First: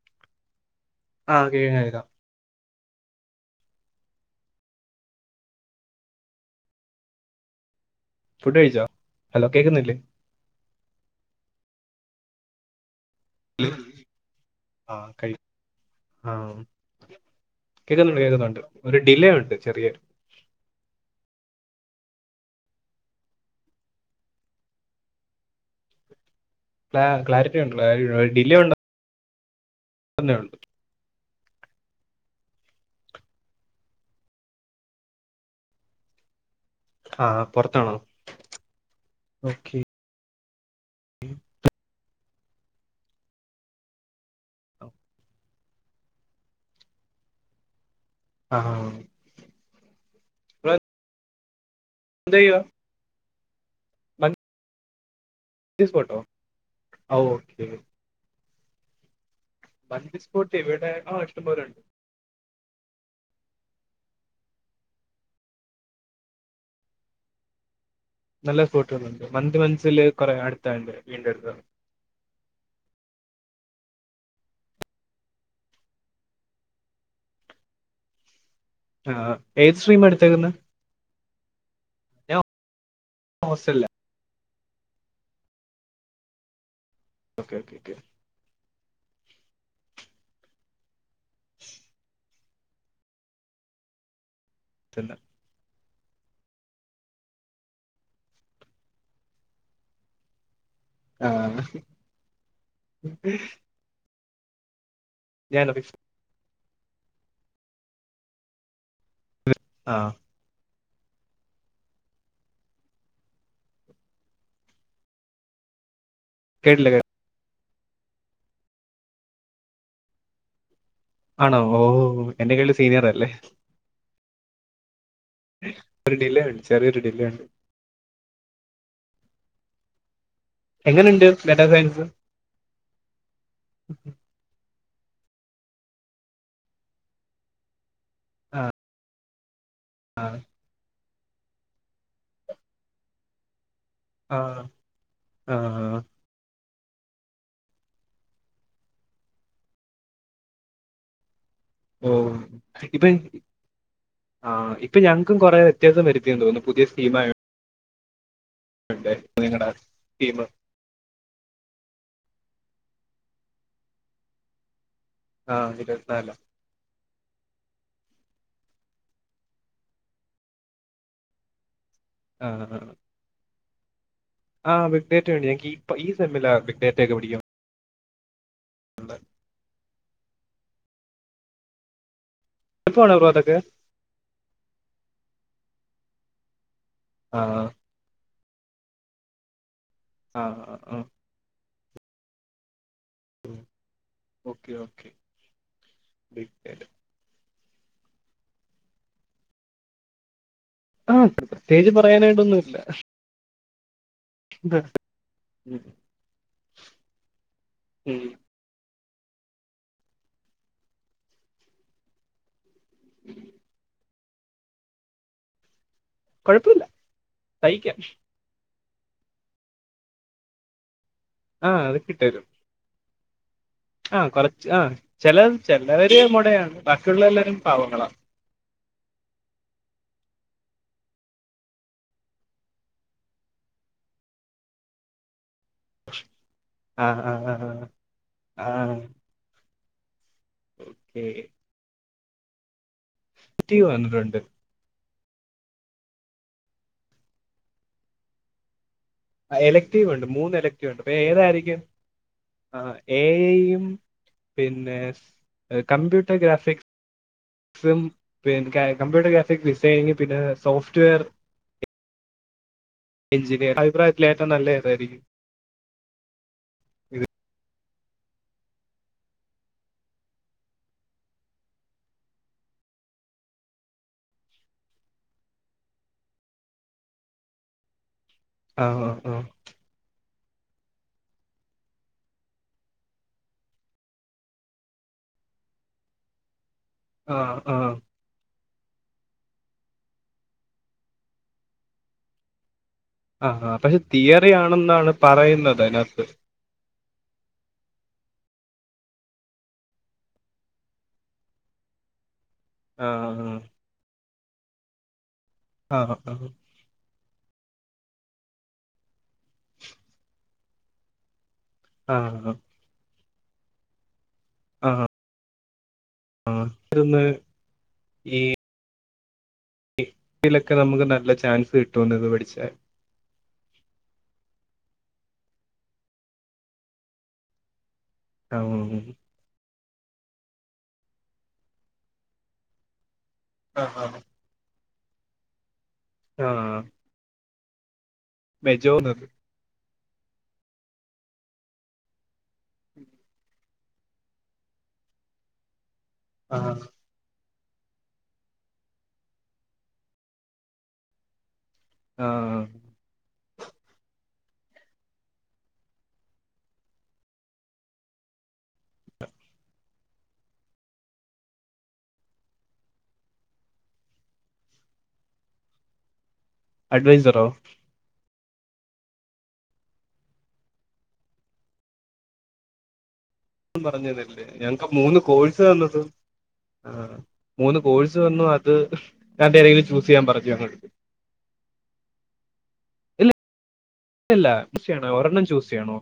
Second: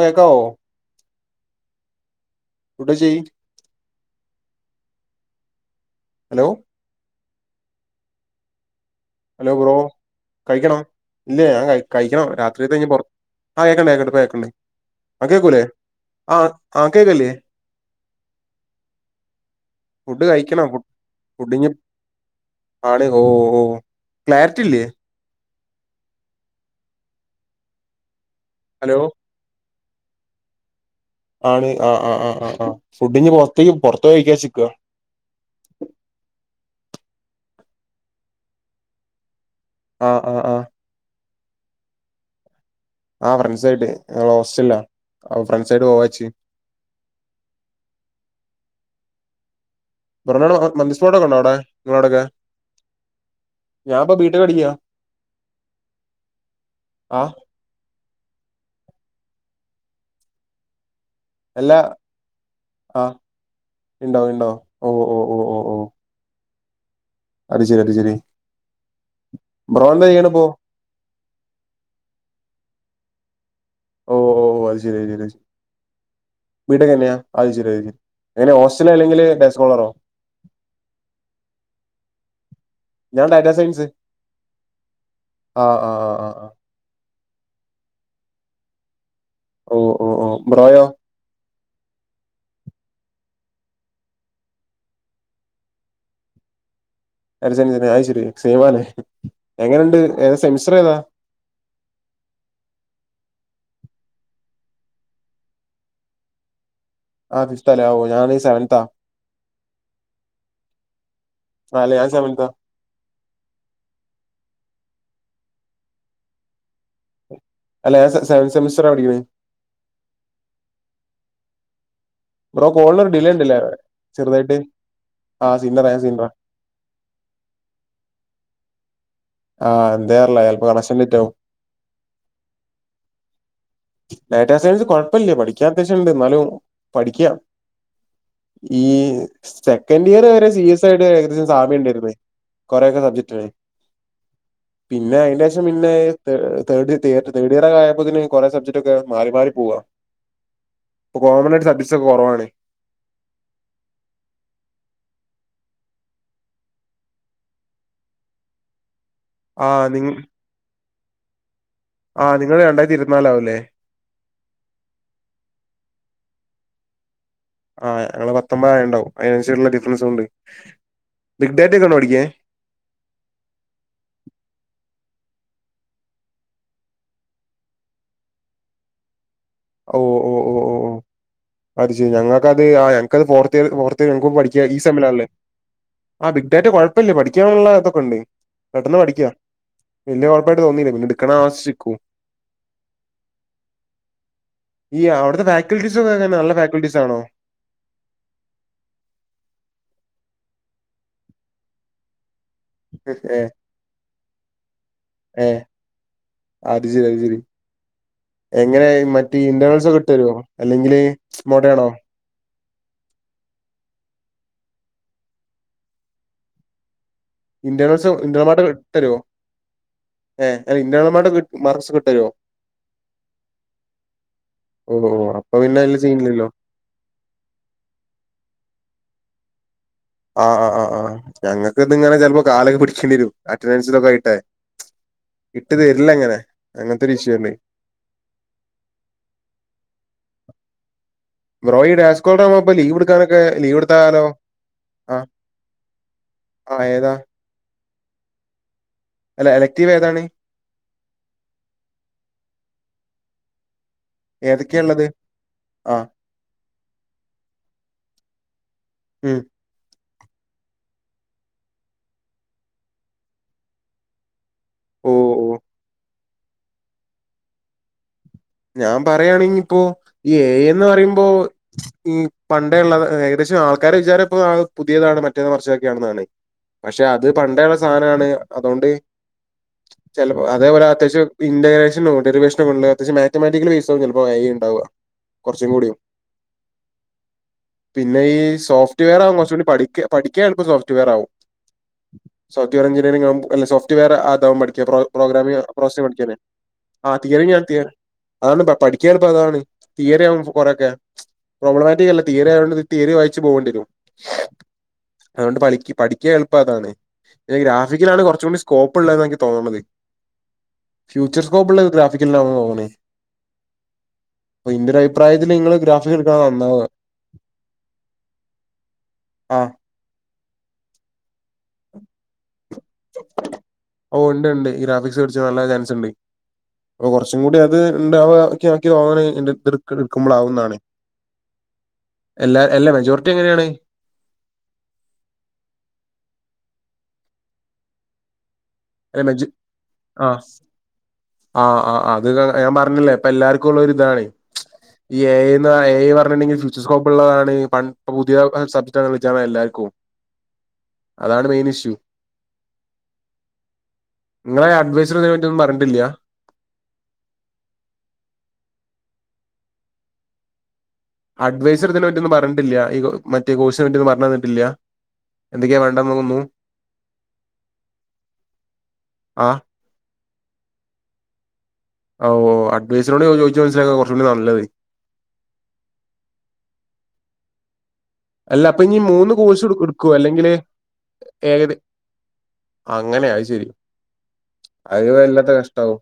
കേക്കാവോ ആഹ് കേക്കാം ഫുഡ് കഴിച്ചോയ്യ് ഹലോ ഫുഡ് കഴിച്ചോ ഹലോ ബ്രോ കഴിക്കണം ഇല്ലേ ഞാൻ കഴിക്കണം രാത്രത്തെ ഇനി പൊറ ആഹ് കേക്കണ്ട് കേക്ക്ണ്ട് ആ പ്പം കഴി കേക്ക് ണ്ട് അൻക്ക് കേക്കൂലേ ആ ആ കേക്കല്ലേ കേക്കുന്നുണ്ട് കേക്കുന്നുണ്ട് ഒരു ഡിലേ ഉണ്ട് ചെറിയൊരു ഫുഡ് കഴിക്കണം ഫു ഫുഡിംഗ് ആണ് ഓ ഓ ക്ലാരിറ്റി ഇല്ലേ ക്ലാ ക്ലാരിറ്റി ഉണ്ട് ഡിലേ ഉണ്ട് ഹലോ തന്നെ ഉണ്ട് ആണ് ആ ആ ആ ആ ആ ഫുഡിഞ്ഞി പുറത്തേക്ക് പുറത്ത് പോയി കഴിക്കാ വിചാരിചിക്ക ആഹ് പൊർത്താണോ ഓക്കെ ആഹ് ആഹ് ആഹ് ആഹ് ഫ്രണ്ട്സ് ആയിട്ട് ഞങ്ങള് ഹോസ്റ്റല അ ഫ്രണ്ട്സ് ആയിട്ട് പോവാച്ച് ആഹ് ആഹ് [unintelligible] മന്തി സ്പോട്ട് ഒക്കെ ഉണ്ടോ അവ്ടെ നിങ്ങളവ്ടെക്കെ എന്ത് ചെയ്യുവാ ഞാൻപ്പൊ ബി ടെ ക്ക് മന്തി പഠിക്കാ സ്പോട്ടോ ആ ഓക്കെ മന്തി സ്പോട്ട് ഇവിടെ ഓണ്ട് എല്ലാ ആ ഉണ്ടോ ഉണ്ടോ ഓ ഓ ഓ ഓ ഓ അത് ശരി അത് ശരി നല്ല സ്പോടുണ്ട് മന്തി ബ്രോ മനസ്സില് എന്താ കൊറെ ചെയ്യണിപ്പോ അടുത്തുണ്ട് വീടിന് അടുത്ത് ഓ ഓ അത് ശരി അത് ശരി വീട്ടൊക്കെന്നെയാ അത് ശരി എങ്ങനെ ഹോ സ്‌റ്റലോ അല്ലെങ്കിൽ ഡേസ് ഓണറോ തേടുന്നത് ഞാൻ ഡാറ്റാ സയൻസ് ഹോസ്റ്റലില്ല ആഹ് ആഹ് ആഹ് ഓക്കെ ഓക്ക ഓക്കെ ഓഹ് ഓഹ് ഓഹ് ബ്രോയോ റ്റല്ല ഡാറ്റ സയൻസിലെ അയ്ശരി സേയ്മാലെ എങ്ങനെയുണ്ട് ഏതാ സെമസ്റ്റർ ഏതാ ആഹ് ഞനോ ഫിഫ്ത് ആ ഫിഫ്താലെ ആ ഓ ഞാന് സെവൻതാ ആഹ് അല്ലേ ഞാൻ സെവൻതാ കേട്ടില്ല കേ അല്ല ഞാൻ സെവൻ സെമസ്റ്ററാ പഠിക്കുന്നെ ആണോ ഓ എന്നെ ബ്രോ കേട്ട് സീനിയർ കോളിലൊരു അല്ലേ ഡിലേണ്ട്ല്ലേ ചെറുതായിട്ട്. ആ സീനറാ ഞാൻ ഒരു സീനറാ ഡിലേണ്ട് ചെറിയൊരു ഡിലേയുണ്ട്. ആ എന്തേർലെ ചെലപ്പം കണക്ഷൻ [unintelligible] എങ്ങനെയുണ്ട് റ്റവും ഡാറ്റാ സയൻസ് ഡാറ്റാ സയൻസ് കുഴപ്പില്ല പഠിക്കാൻ അത്യാവശ്യം ഇണ്ട് എന്നാലും പഠിക്കാം ആ ഈ സെക്കൻഡ് ഇയർ വരെ സി എസ് ടെ സാമ്യം ണ്ടെര്ന്നു കൊറെയൊക്കെ സബ്ജക്ട്കളെ ആഹ് പിന്നെ അതിന് ശേഷം പിന്നെ തേ തേഡ് തിയറ്റ് തേഡ് ഇയറൊക്കെ ആയപ്പോത്തിന് കുറെ സബ്ജക്ട് ഒക്കെ മാറി മാറി പോവാ. ഇപ്പ കോമണായിട്ട് സഡിസ് ഓ ഇപ്പ ആ ഇപ്പൊ ഞങ്ങൾക്ക് കൊറേ വ്യത്യാസം വരുത്തിയെന്ന് തോന്നുന്നു പുതിയ സ്കീം ആയ [unintelligible] ടാ ആ നി സ്‌കീമ് ആ നിങ്ങള് രണ്ടായിരത്തി ഇരുപത്തിനാലാവൂല്ലേ ആ ഇരുപത്തിനാലിലെ ആ ഞങ്ങള് പത്തൊമ്പതായേണ്ടാവും. അതിനനുസരിച്ചുള്ള ഡിഫറൻസ് ഉണ്ട്. ഡി ഗ് ടാറ്റ് ചെയ്തതാണോ പഠിക്കാൻ ആ ഹ് ആഹ് ആ ബിഗ്ഡേറ്റ് വേണ്ടി ഞങ്ങക്കീ ഈ സെമ്മിലാ ആ ബിഗ് ഡേറ്റൊക്കെ പഠിക്കാ ഉണ്ട് ഓ ഓ ഓ ഓ ഓ പഠിച്ചു. ഞങ്ങൾക്കത് ആ എളുപ്പമാണോ ഞങ്ങക്കത് ബ്രോ അതൊക്കെ ഫോർത്തിയറ് ഫോർത്ത് ഞങ്ങക്കും ഈ സെമ്മിലാ ഒള്ളേ ആ ബിഗ്ഡാറ്റ കുഴപ്പല്ല ആ പഠിക്കാനുള്ള ഇതൊക്ക ഉണ്ട് പെട്ടെന്ന് പഠിക്കാവലിയ ആ കുഴപ്പായിട്ട് തോന്നിയില്ല ആ പിന്നെ എടുക്കണ ആളെ അനുസരിച്ചിക്കും ഓക്കെ ഈ ഓക്കെ അവിടുത്തെ ഫാക്കൽട്ടീസ് ഒക്കെ എങ്ങനാ ബിഗ് നല്ല ഡേറ്റ ഫാക്കൽട്ടീസ് ആണോ ആ പ്രത്യേകിച്ച് പറയാനായിട്ടൊന്നൂല്ല. പിന്നെ ഏ ഉം. [unintelligible] ഉം. എങ്ങനെ മറ്റേ ഇന്റേണൽസ് ഒക്കെ ഇട്ടു തരോ? അല്ലെങ്കില് മോഡേണോ? കുഴപ്പൊല്ല ഇന്റേർണൽസൊ ഇന്റണൽമാർട്ട് ഇട് തരോഏ ഇന്റേർണൽമാർട്ട് ഇട്ട് ആ അതൊക്കെ തരുവോ ഇട്ടരും ആ കുറച്ച് ആ ഓഹ് ഓഹ് ചില അപ്പൊ പിന്നെ അതില് ചിലവര് സീനില്ലല്ലോ മൊടയാണ് ബാക്കിയുള്ള എല്ലാരും പാവങ്ങളാ ആ ആ ആ ആ ഞങ്ങൾക്ക് ഇതിങ്ങടെ ചിലപ്പോ കാലൊക്കെ പിടിക്കേണ്ടി വരും അറ്റൻഡൻസിനൊക്കെ ആയിട്ടേ. ഇട്ട് തരില്ല അങ്ങനെ അങ്ങനത്തെ ആ ഒരു ആ ഇഷ്യൂ ണ്ട് ആ ആ ഓക്കേ. ബ്രോ [unintelligible] ഇപ്പ ലീവ് എടുക്കാനൊക്കെ ലീവ് എലക്റ്റീവ് എടുത്താലോ വന്നിട്ടുണ്ട് ആ ഹ് അഏതാ അല്ല ആ എലക്റ്റീവ് ഇലക്ടീവ് ഏതാണ് ഉണ്ട് മൂന്ന് എലക്റ്റീവ് ഉണ്ട്അപ്പ ഏതായിരിക്കും ഏ ഐയും ഏതൊക്കെയാ പിന്നെ ഉള്ളത് ആഹ് കംമ്പ്യൂട്ടർ ഗ്രാഫിക്സ് ക്സും പിന്നെ കമ്പ്യൂട്ടർ ഉം ഗ്രാഫിക്സ് ഡിസൈനിങ്ങ് പിന്നെ സോഫ്റ്റ് വെയർ എഞ്ചിനിയർ അഭിപ്രായത്തിൽ ഏറ്റവും നല്ലത് ഏതായിരിക്കും ഓഹ് ഓഹ് ഇത് ഞാൻ പറയാണെങ്കി ഇപ്പോ ഈ എ. ഐന്നു പറയുമ്പോ മം പണ്ടേ ഉള്ള ഏകദേശം ആൾക്കാരുടെ വിചാരം ഇപ്പോ പുതിയതാണ് മറ്റേ മറചെക്കെയാണെന്നാണ്. പക്ഷെ അത് പണ്ടേള്ള സാനാണ്. ആ അതുകൊണ്ട് ആ ചെല അതേപോലെ അത്യാവശ്യം ഇൻ്ററഗ്രേഷനും ഡെറിവേഷനും ഉള്ള അത്യാവശ്യം മാ മാത്തമാറ്റിക്കലി ബേസാവുംചിലപ്പോ [unintelligible] ഉണ്ടാവ കുറച്ചും കൂടി ആഹ് ആഹ് പിന്നെ ഈ സോഫ്റ്റ്വെവെയർവും കൊറച്ചുകൂടി പഠിക്ക പഠിക്കാ എളപ്പം സോഫ്റ്റ്വെയർ ആകും സോഫ്റ്റവെയർ എഞ്ചിനിയറിങ്ങ് ആ ആവുമ്പം അല്ലെ ആ സോഫ്റ്റ് പക്ഷെ വെയർ അത് തിയറി ആവും പഠിക്ക്യാ പ്രോഗാ ആണെന്നാണ് പ്രോഗ്രാമി പറയുന്നത് പ്രോസസ്സിംഗ് അതിനകത്ത് പഠിക്കാനെ ആഹ് തിയെറി ഞാ തിയെ അതാണ് ഇപ്പ പഠിക്കാന് എൾപ്പം അതാണ് തിയെറി ആവുമ്പം കൊറെയൊക്കെ പ്രോബ്ലമാറ്റ് ചെയ്യാ ഇള്ളെ തിയെറി ആയോണ്ട് ഇത് ആ തീയറി വായിച്ചു പോകണ്ടിവരും അതുകൊണ്ട് പളിക്ക് ആ ആ പഠിക്കാൻ ആ എളുപ്പം അതാണ് ഗ്രാഫിക്കിലാണ് കൊറച്ചുകൂടി സ്കോപ്പ് ഉള്ളത്തെന്ന് എനിക്ക് തോന്നണത് ഫ്യൂച്ചർ സ്കോപ്പ് ഉള്ളത് ഇന്ന് ആ ട്രാഫിക്ക് ഇല്ലാന്ന് തോന്ന്ണെയ് അപ്പൊ ഇൻ്റെ ആ ആ ഒരു അഭിപ്രായത്തില് നിങ്ങള് ഗ്രാഫിക്സ് എടുക്കുന്നാത ആ നന്നാവുക ആ ഈ ആഹ് [unintelligible] നമുക്ക് നല്ല ചാൻസ് കിട്ടുംന്നെ ഇത് പഠിച്ചാൽ ഓ ഒണ്ട് ഒണ്ട് ഈ ഗ്രാഫിക്സ് പടിച്ചാ നല്ല ചാൻസ് ഉണ്ട് അപ്പൊ കുറച്ചും കൂടി അത് ഇണ്ടാവു ഒക്കെ ആഹ് ആക്കി ആക്കി [unintelligible] ക്കെ ഇട്ക്ക്മ്പളാവുന്നാണ് എല്ലാ എല്ലാ മെജോർറ്റി എങ്ങനെയാണ് ആഹ് ആഹ് ആഹ് മെജോർ [unintelligible] ആഹ് ആഹ് ആഹ് അത് ഞാൻ പറഞ്ഞില്ലേ ഇപ്പ എല്ലർക്ക [unintelligible] ഇതാണ് ഈ എ ഐ എ ഐ പറഞ്ഞിെങ്കിൽ [unintelligible] ഉള്ളതാണ് പണ്ട് പുതിയ സബ്ജക്ട് കളാണ് എല്ലാവർക്കും അതാണ് മെയിൻ ഇഷ്യൂ ആഹ് നിങ്ങളെ ആഡ്വൈസർ ഇതിനെ പറ്റി ഒന്നും പറഞ്ഞട്ടില്ല [unintelligible] അഡ്വെസർ ഇതിനെ പറ്റിന്നും പറഞ്ഞിട്ടില്ല ഈ മറ്റേ കോഴ്സിനെ പറ്റിന്നും പറഞ്ഞു തന്നിട്ടില്ല എന്തൊക്കെയാ വേണ്ടാന്നെത് ഒന്നും അഡ്വൈസർറോ ആഹ് ആഹ് ഓഹ് അഡ്വൈസറോട് ചോ ചോയ് പറഞ്ഞതല്ലേ ഞങ്ങക്ക് മൂന്ന് കോഴ്സ് വന്നത് ആ മൂന്ന് കോഴ്സ് വന്നു അല്ല അത് അപ്പൊ ഇനി രണ്ടേ തെങ്കിലും ചൂസ് ചെയ്യാൻ പറഞ്ഞു ഏകദെ അങ്ങനെയ ഇല്ല അയ്ശരി ഇല്ല ചൂസ് അഹ് ചെയ്യണോ ഒരെണ്ണം വല്ലാത്ത ചൂസ് കഷ്ട ചെയ്യണോ ആവും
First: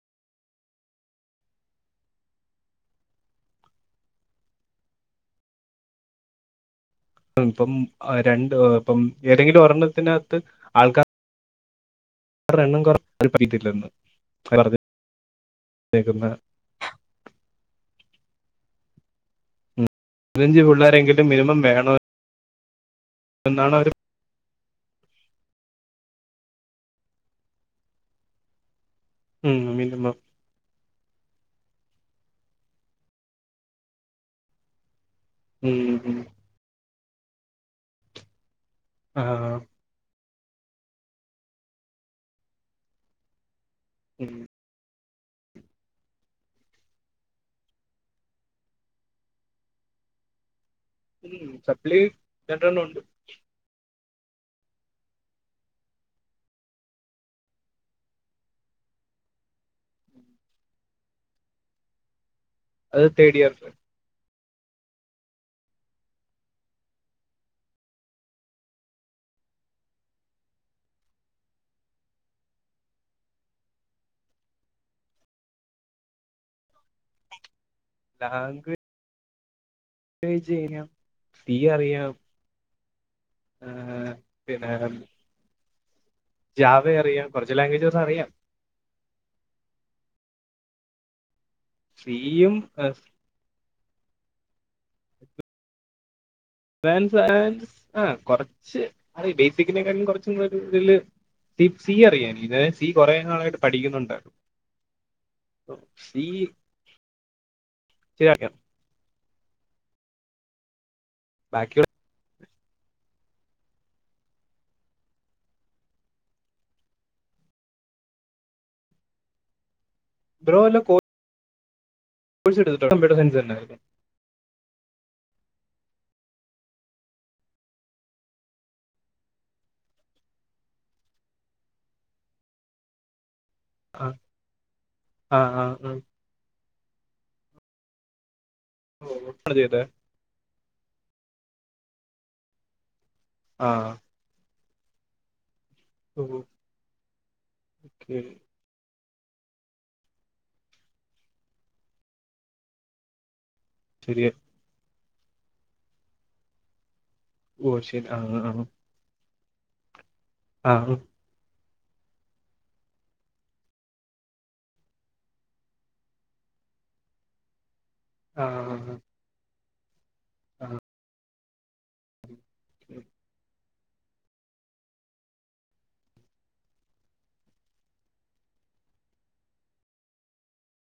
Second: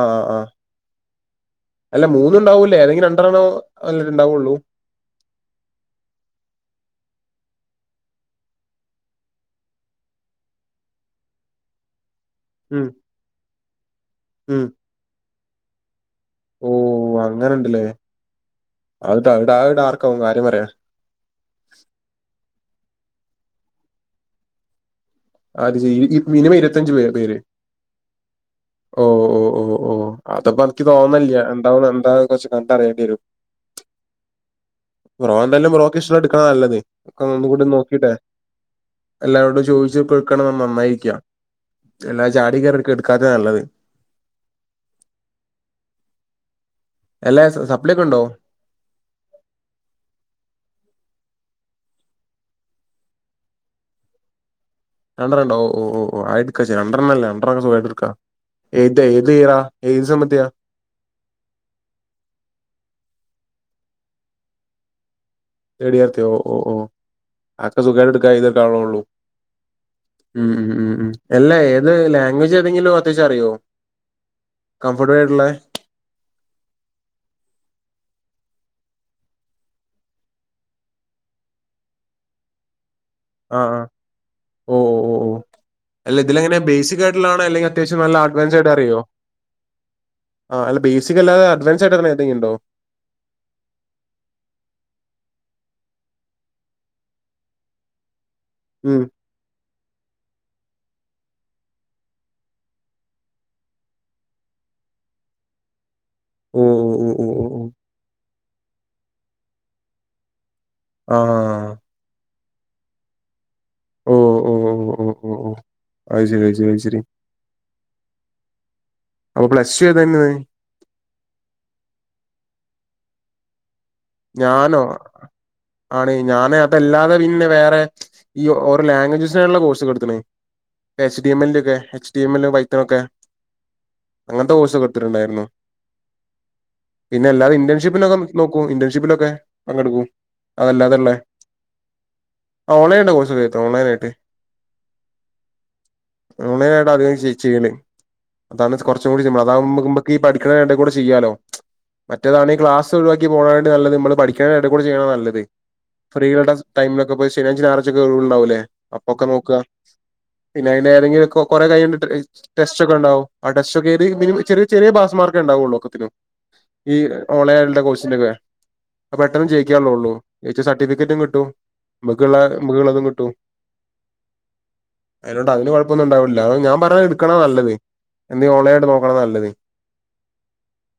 ആഹ് ആഹ് അല്ല മൂന്നുണ്ടാവൂല്ലേഏതെങ്കിലും രണ്ടെണ്ണോ നല്ല ഉണ്ടാവുള്ളൂ ഇപ്പം ആഹ് രണ്ട് ഏഹ് ഇപ്പം ഏതെങ്കിലും ഒരെണ്ണത്തിന് അകത്ത് ആൾക്കാ അവരുടെ എണ്ണം ഉം കൊറവ് ഉം [inaudible] ഓ അങ്ങനെ ഇണ്ട്ലെ അയ്താ അയ്ഡാ അയ്ഡാർ പതിനഞ്ച് പിള്ളേരെങ്കിലും മിനിമം വേണം എന്നാണ് അവര് അത് ചെയ്യ് മിനിമം ഇരുപത്തഞ്ച് പേര് ഓ ഓ ഉം ഓ ഓ മിനിമം ആ അപ്പോ എനിക്ക് തോന്ന്ന്നില്ല എന്താന്ന് എന്താ കുറച്ച് കണ്ടറിയണ്ടി വരും ബ്രോ എന്തായാലും ബ്രോക്ക് ഇഷ്ടം ഉം ഇള്ളെ ഇട്ക്ക്ണാ നല്ലെത് ഒക്കെ ഒന്നു കൂടി നോക്കീട്ടെയ് ആഹ് എല്ലാരോടും ചോയി ഇജ്ജും ഇപ്പ ഇട്ക്കെണം പർണെ നന്നായിര്ക്ക്യാ എല്ലാ ചാടി കെറി ഇട്ക്കാത്തെതാ നല്ലെത് ഉം അല്ലാ സപ്ലി ഒക്കെ ഇണ്ടോ? ഉം സപ്ലൈളി രണ്ട് എണ്ണം ഉണ്ട് രണ്ടെണ്ണം ഓ ഓ ഓ ആ എടുക്കാം രണ്ടെണ്ണം നല്ലേ രണ്ടെണ്ണംസുഖമായിട്ട് എടുക്കാം ഏത് ഏത് ഈയറാ ഏത് സെമ്മത്തയ അത് തേടിയർന് തേടിയെർ എത്തിയോ ഓഹ് ഓഹ് ഓഹ് അതൊക്കെ സുഖായിട്ട് ഇട്ക്കാ എഴ്തി എട്ക്കാവുള്ളെ ഒളളു ഉം ഉം ഉം ഉം എല്ല ഏത് ലാംഗ്വേജ് ഏതെങ്കിലും അത്യാവശ്യം അറിയോ കംഫർട്ടായിട്ടുള്ളേ ലാംഗ്വേ അങ്ങനെ ചോയിച്ച് കഴിഞ്ഞ തീ അറിയാം ആ ആ പിന്നെ ഓ ഓ ഓ ഓ അല്ല ഇതിലെങ്ങന ജാവ ബേസിക് അറിയാം ആയിട്ടുള്ളതാണോ കുറച്ച് അല്ലെങ്കിൽ ലാംഗ്വേജസ് അത്യാവശം നല്ല അറിയാം അഡ്വാൻസ് ആയിട്ട് അറിയോ ആ അല്ല ബേസിക് അല്ലാതെ അഡ്വാ ഫീയും അ ഫാൻസ് ഫാൻസ്‌ ആ കൊറച്ച് ഉം അറ ബേസിക്കിനെക്കാട്ടി കുറച്ചും കൂടെ ഒരു ഇതില് ടിപ്പ് സി അറിയാനിക്ക് ദേ സി കുറേ നാളായിട്ട് പഠിക്കുന്നുണ്ട് ഒ ബി ഓ ഓ ഓ ഓ ഓ ഓ. ശരിയാക്കിയോ ആഹ് ബാക്കിയുള്ള ഓ ഓ ഓ ഓ ഓ ഓ ഓ ആയിശരി ആയിശരി ആയിശരി അപ്പൊ പ്ലസ് ടു ഏതാരുന്ന് നീ ബ്രോ വല്ല കോ കോഴ്സ് എടുത്തിട്ടുണ്ട് കമ്പ്യൂട്ടർ സയൻസ് തന്നെ ഞാനോ ആണ് ഞാന് അതല്ലാതെ പിന്നെ വേറെ ഈ ഓരോ ലാംഗ്വേജസിനായിട്ടുള്ള കോഴ്സ്കൾ എടുത്ത്ക്കണ് എച്ച് റ്റി എം എൽ ന്റൊക്കെ എച്ച് റ്റി എം എൽ പൈത്തൊമൊക്കെ? ആ അങ്ങനത്തെ കോഴ്സ്ഒക്കെ ഒത്തിരി ആ ഉണ്ടായിരുന്നു ആ ആ. പിന്നെ അല്ലാതെ ഇന്റേൺഷിപ്പിലൊക്കെനോക്കൂ ഓ, ഇന്റേൺഷിപ്പിലൊക്കെ ആണ് ചെയ്തേ പങ്കെടുക്കൂ അതല്ലാത്ള്ളേ ആഹ് ഓൺലൈനായിണ്ട് കോഴ്സ് ഒക്കെ തോ ആ ഓൺലൈൻ ആയിട്ട് ഓൺലൈനായിട്ട് അധികം ചെ ചെയ്യല് ഓക്കെ അതാണ് കുറച്ചും കൂടി സിംപിൾ അതാകുമ്ബോ നമ്മക്ക് ഈ പഠിക്കണ എടെ കൂടെ ചെയ്യാലോ മറ്റേതാണെ ക്ലാസ് ഒഴിവാക്കി പോണെ ട്ടി നല്ലത് മ്മള് ശരി പഠിക്കണെടേ കൂടെ ചെയ്യണതാ നല്ലത് ഫ്രീയള്ള ടൈംലൊക്കെ പോയി ശനിയായ്ഴ്ച ഓ ഞായറാഴ്ച്ചൊക്കെ ശരി ആ ആ ഒഴിവുണ്ടാവൂല്ലേ അപ്പൊക്ക നോക്ക പിന്നെ ആ ആ അയിന് ഏതെങ്കിലും ഒക്കെ കുറെ കൈ ഞ്ഞിട്ട് ഇച് ടെസ്റ്റ് ഒക്കെണ്ടാവും ആ ടെസ്റ്റ് ഒക്കെ എഴുതി മിനിമം ചെറിയ ചെറിയ പാസ് മാർക്കേ ഉണ്ടാവുള്ള ഒക്കത്തിനും ഈ ഓൺലൈനായിട്ടുള്ള കോഴ്സിന്റെ ഒക്കെ ആഹഹ അപ്പെട്ടെന്ന് ജയിക്കാള്ളെള്ളൂ ജെയ്ച്ച സർട്ടിഫിക്കറ്റും കിട്ടും മ്മക്ക്ള്ള മ്മക്ക്ള്ളതും കിട്ടും അയിലോണ്ട് അതിന് കൊഴപ്പൊന്ന്ണ്ടാവുല്ല അതാഞാൻ പറഞ്ഞെ എടുക്കണാ നല്ലത് എന്തേ ഓൺലൈനായിട്ട് നോക്കണ നല്ലത്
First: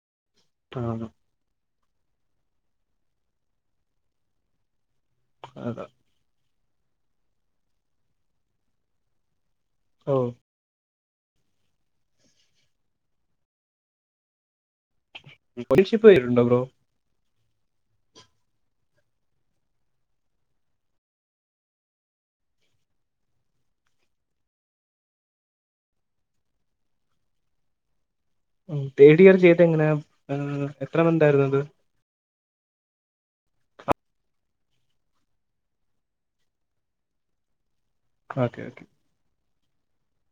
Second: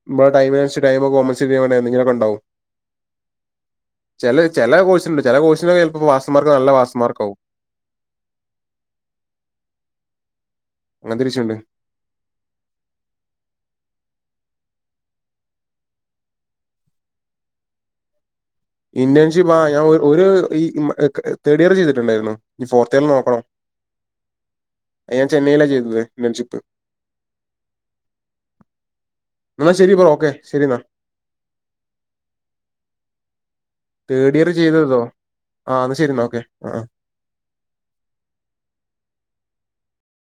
നമ്മടെ ടൈമിനച് ആഹ് ടൈമ് കോമ്പൻസേറ്റ് ചെയ്യാൻ വേണ്ടി എന്തെങ്കിലുമക്കെ ഉണ്ടാവും ചില ചില കോഴ്സുണ്ട് ചില കോഴ്സിന് അതാ ചിലപ്പോ പാസ്മാർക്ക് നല്ലപാസ്മാർക്ക് ആവും ഹലോ അങ്ങനതൊരു ഇഷ്യൂ ഒണ്ട് ഇന്റൺശിപ്പ് കയ്യില്ണ്ടോ ബ്രോ? ഇന്റേൺഷിപ്പ് ആ ഞാൻ ഒരു ഈ മ് ക്ക് തേർഡിയർ ചെയ്തിട്ടുണ്ടായിരുന്നു ഇഞ് ഫോർത്തിയറ് നോക്കണം. അത് ഞാൻ ചെന്നൈയിലാ ചെയ്തത് ഇന്റെൺഷിപ്പ് മ്മ് തേർഡിയർ ചെയ്ത എന്നാ ശരി എങ്ങനെയാ ബ്രോ ഓക്കെ ആ ശരി എന്നാ എത്ര മന്തായിരുന്നു അത് തേർഡ് ഇയർ ചെയ്തതോ ആ എന്ന ശരി എന്നാ ഓക്കെ ആ ഓക്കെ ഓക്കെ